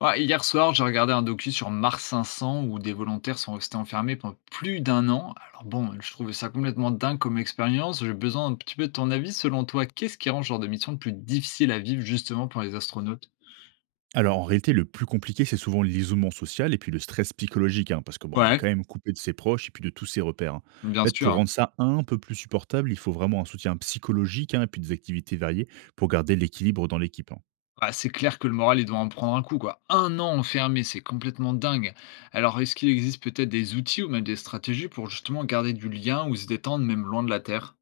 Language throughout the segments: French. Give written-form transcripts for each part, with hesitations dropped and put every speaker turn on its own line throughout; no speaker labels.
Ouais, hier soir, j'ai regardé un docu sur Mars 500 où des volontaires sont restés enfermés pendant plus d'un an. Alors bon, je trouvais ça complètement dingue comme expérience. J'ai besoin un petit peu de ton avis. Selon toi, qu'est-ce qui rend ce genre de mission le plus difficile à vivre justement pour les astronautes?
Alors en réalité, le plus compliqué, c'est souvent l'isolement social et puis le stress psychologique, hein, parce que bon, on est
Ouais,
quand même coupé de ses proches et puis de tous ses repères. Hein. En
bien
fait, pour
sûr.
rendre ça un peu plus supportable, il faut vraiment un soutien psychologique hein, et puis des activités variées pour garder l'équilibre dans l'équipe. Hein.
Bah, c'est clair que le moral, il doit en prendre un coup, quoi. Un an enfermé, c'est complètement dingue. Alors, est-ce qu'il existe peut-être des outils ou même des stratégies pour justement garder du lien ou se détendre même loin de la Terre?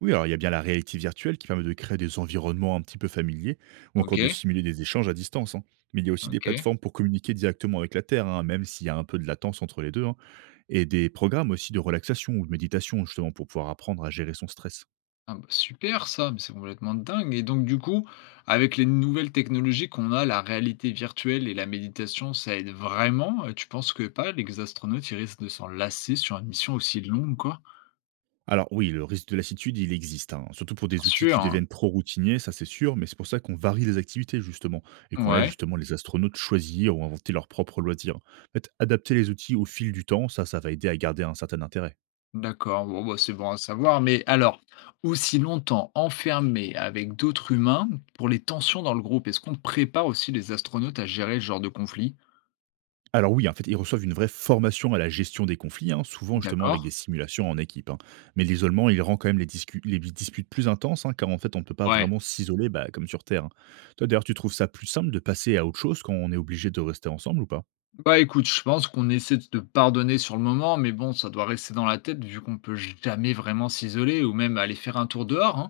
Oui, alors il y a bien la réalité virtuelle qui permet de créer des environnements un petit peu familiers ou
Ok,
encore de simuler des échanges à distance. Hein. Mais il y a aussi des
ok.
plateformes pour communiquer directement avec la Terre, hein, même s'il y a un peu de latence entre les deux, hein, et des programmes aussi de relaxation ou de méditation justement pour pouvoir apprendre à gérer son stress.
Ah bah, super ça, mais c'est complètement dingue. Et donc du coup, avec les nouvelles technologies qu'on a, la réalité virtuelle et la méditation, ça aide vraiment? Et tu penses que pas, les astronautes, ils risquent de s'en lasser sur une mission aussi longue, quoi?
Alors oui, le risque de lassitude, il existe, hein, surtout pour
Bien
des outils
sûr,
qui
hein.
deviennent trop routiniers, ça c'est sûr, mais c'est pour ça qu'on varie les activités justement, et qu'on laisse
Ouais,
justement les astronautes choisir ou inventer leurs propres loisirs. En fait, adapter les outils au fil du temps, ça va aider à garder un certain intérêt.
d'accord. Bon, bah, c'est bon à savoir. Mais alors, aussi longtemps enfermés avec d'autres humains, pour les tensions dans le groupe, est-ce qu'on prépare aussi les astronautes à gérer ce genre de conflit?
Alors oui, en fait, ils reçoivent une vraie formation à la gestion des conflits, hein, souvent justement
D'accord?
avec des simulations en équipe. Hein. Mais l'isolement, il rend quand même les disputes plus intenses, hein, car en fait, on ne peut pas
Ouais.
vraiment s'isoler bah, comme sur Terre. Hein. Toi, d'ailleurs, tu trouves ça plus simple de passer à autre chose quand on est obligé de rester ensemble ou pas?
Bah, écoute, je pense qu'on essaie de pardonner sur le moment, mais bon, ça doit rester dans la tête vu qu'on peut jamais vraiment s'isoler ou même aller faire un tour dehors, hein.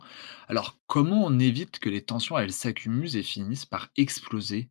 Alors, comment on évite que les tensions, elles s'accumulent et finissent par exploser?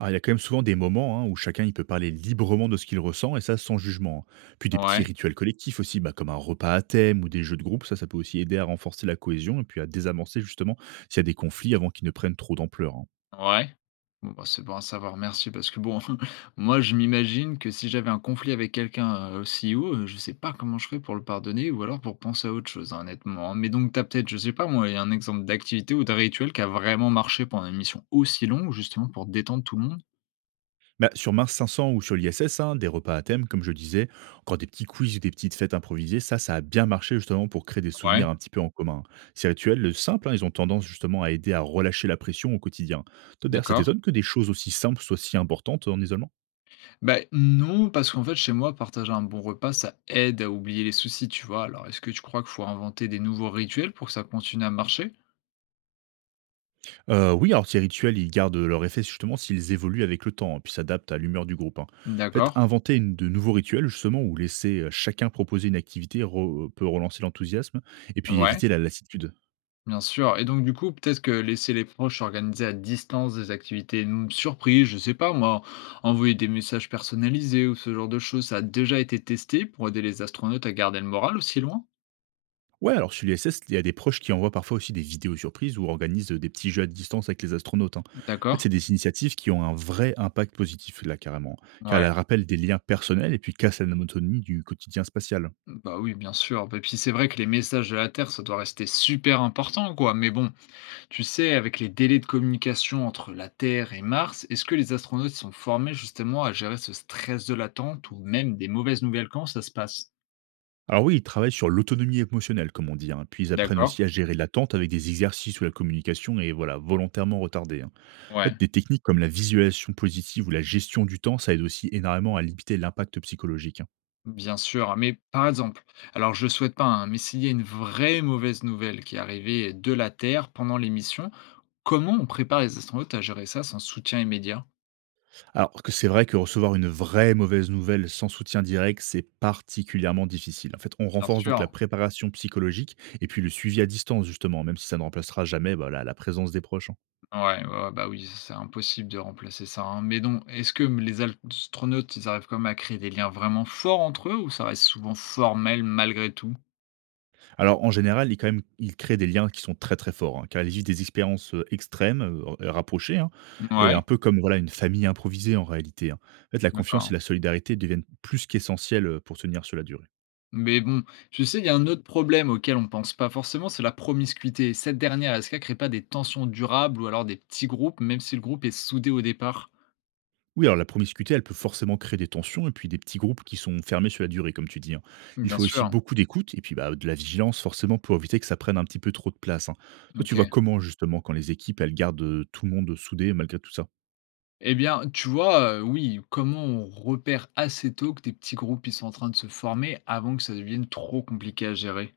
Ah, il y a quand même souvent des moments hein, où chacun il peut parler librement de ce qu'il ressent et ça sans jugement. Hein. Puis des petits
Ouais,
rituels collectifs aussi, bah, comme un repas à thème ou des jeux de groupe, ça peut aussi aider à renforcer la cohésion et puis à désamorcer justement s'il y a des conflits avant qu'ils ne prennent trop d'ampleur. Hein.
ouais. Bon, bah, c'est bon à savoir, merci, parce que bon, moi, je m'imagine que si j'avais un conflit avec quelqu'un, aussi haut, je sais pas comment je ferais pour le pardonner ou alors pour penser à autre chose, hein, honnêtement, hein. Mais donc t'as peut-être, je sais pas moi, un exemple d'activité ou d'un rituel qui a vraiment marché pendant une mission aussi longue justement pour détendre tout le monde?
Bah, sur Mars 500 ou sur l'ISS, hein, des repas à thème, comme je disais, encore des petits quiz ou des petites fêtes improvisées, ça a bien marché justement pour créer des
Ouais,
souvenirs un petit peu en commun. Ces rituels le simples, hein, ils ont tendance justement à aider à relâcher la pression au quotidien. Toi, d'ailleurs, ça
d'accord.
t'étonne que des choses aussi simples soient si importantes en isolement?
Bah, non, parce qu'en fait, chez moi, partager un bon repas, ça aide à oublier les soucis, tu vois. Alors, est-ce que tu crois qu'il faut inventer des nouveaux rituels pour que ça continue à marcher?
Oui, alors ces rituels, ils gardent leur effet justement s'ils évoluent avec le temps, hein, puis s'adaptent à l'humeur du groupe, hein. En fait,
D'accord.
inventer une de nouveaux rituels justement ou laisser, chacun proposer une activité re peut relancer l'enthousiasme et puis
Ouais,
éviter la lassitude.
bien sûr. Et donc, du coup, peut-être que laisser les proches organiser à distance des activités mm, surprises, je sais pas, moi, envoyer des messages personnalisés ou ce genre de choses, ça a déjà été testé pour aider les astronautes à garder le moral aussi loin?
Ouais, alors sur l'ISS, il y a des proches qui envoient parfois aussi des vidéos surprises ou organisent, des petits jeux à distance avec les astronautes, hein. En fait,
D'accord.
c'est des initiatives qui ont un vrai impact positif là, carrément, car
Ouais.
elles rappellent des liens personnels et puis cassent la monotonie du quotidien spatial.
Bah oui, bien sûr. Et puis c'est vrai que les messages de la Terre, ça doit rester super important, quoi. Mais bon, tu sais, avec les délais de communication entre la Terre et Mars, est-ce que les astronautes sont formés justement à gérer ce stress de l'attente ou même des mauvaises nouvelles quand ça se passe?
Alors oui, ils travaillent sur l'autonomie émotionnelle, comme on dit, hein. Puis ils apprennent
D'accord?
aussi à gérer l'attente avec des exercices où la communication est voilà, volontairement retardée. Hein. En
Ouais,
fait, des techniques comme la visualisation positive ou la gestion du temps, ça aide aussi énormément à limiter l'impact psychologique. Hein.
bien sûr, hein. Mais par exemple, alors je souhaite pas, hein, mais s'il y a une vraie mauvaise nouvelle qui est arrivée de la Terre pendant les missions, comment on prépare les astronautes à gérer ça sans soutien immédiat?
Alors que c'est vrai que recevoir une vraie mauvaise nouvelle sans soutien direct, c'est particulièrement difficile. En fait, on
Bien
renforce donc
sûr.
la préparation psychologique et puis le suivi à distance, justement, même si ça ne remplacera jamais bah, la présence des proches. Hein.
Ouais, ouais, ouais, bah oui, c'est impossible de remplacer ça, hein. Mais donc, est-ce que les astronautes, ils arrivent quand même à créer des liens vraiment forts entre eux ou ça reste souvent formel malgré tout?
Alors en général, ils quand même ils créent des liens qui sont très, très forts, hein, car ils vivent des expériences, extrêmes, rapprochées, hein, et un
Ouais,
peu comme, voilà, une famille improvisée en réalité, hein. En fait, la confiance
d'accord.
et la solidarité deviennent plus qu'essentielles, pour tenir sur la durée.
Mais bon, tu sais, il y a un autre problème auquel on pense pas forcément, c'est la promiscuité. Cette dernière, est-ce qu'elle crée pas des tensions durables ou alors des petits groupes, même si le groupe est soudé au départ?
Oui, alors la promiscuité, elle peut forcément créer des tensions et puis des petits groupes qui sont fermés sur la durée, comme tu dis, hein. Il
Bien
faut aussi
sûr,
beaucoup d'écoute et puis, bah, de la vigilance forcément pour éviter que ça prenne un petit peu trop de place, hein. Toi, tu
OK.
vois comment justement quand les équipes, elles gardent, tout le monde soudé malgré tout ça?
Eh bien, tu vois, oui, comment on repère assez tôt que des petits groupes, ils sont en train de se former avant que ça devienne trop compliqué à gérer?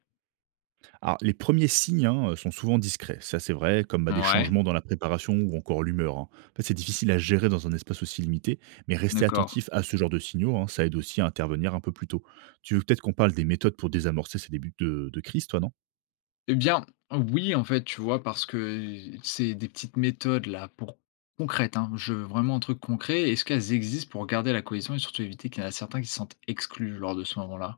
Alors, les premiers signes hein, sont souvent discrets, ça c'est vrai, comme bah, des
Ouais,
changements dans la préparation ou encore l'humeur. Hein. En fait, c'est difficile à gérer dans un espace aussi limité, mais rester
d'accord.
attentif à ce genre de signaux, hein, ça aide aussi à intervenir un peu plus tôt. Tu veux peut-être qu'on parle des méthodes pour désamorcer ces débuts de crise, toi, non?
Eh bien, oui, en fait, tu vois, parce que c'est des petites méthodes là pour concrètes, hein, je veux vraiment un truc concret. Est-ce qu'elles existent pour garder la cohésion et surtout éviter qu'il y en a certains qui se sentent exclus lors de ce moment-là?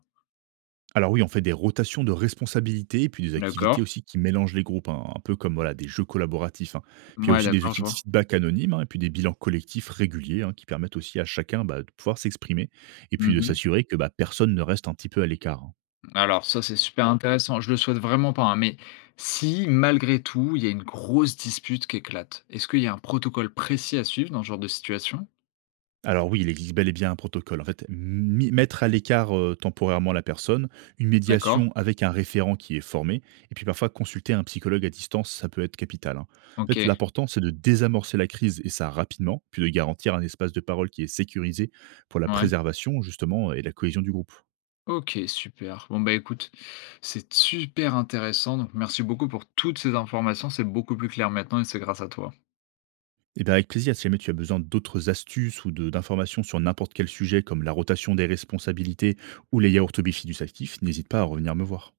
Alors oui, on fait des rotations de responsabilités, et puis des
D'accord.
activités aussi qui mélangent les groupes, hein, un peu comme voilà, des jeux collaboratifs. Hein. Puis il y a
Ouais,
aussi des
d'accord, je
outils de
vois.
feedback anonymes, hein, et puis des bilans collectifs réguliers, hein, qui permettent aussi à chacun bah, de pouvoir s'exprimer, et puis de
Mhm.
s'assurer que bah, personne ne reste un petit peu à l'écart. Hein.
Alors, ça, c'est super intéressant. Je le souhaite vraiment pas, hein, mais si malgré tout, il y a une grosse dispute qui éclate, est-ce qu'il y a un protocole précis à suivre dans ce genre de situation?
Alors oui, il existe bel et bien un protocole. En fait, mettre à l'écart temporairement la personne, une
D'accord.
médiation avec un référent qui est formé, et puis parfois consulter un psychologue à distance, ça peut être capital. Hein. En
Ok.
fait, l'important, c'est de désamorcer la crise, et ça rapidement, puis de garantir un espace de parole qui est sécurisé pour la
Ouais.
préservation, justement, et la cohésion du groupe.
OK, super. Bon, bah, écoute, c'est super intéressant, donc merci beaucoup pour toutes ces informations, c'est beaucoup plus clair maintenant et c'est grâce à toi.
Eh bien avec plaisir, si jamais tu as besoin d'autres astuces ou d'informations sur n'importe quel sujet, comme la rotation des responsabilités ou les yaourts au Bifi du actif, n'hésite pas à revenir me voir.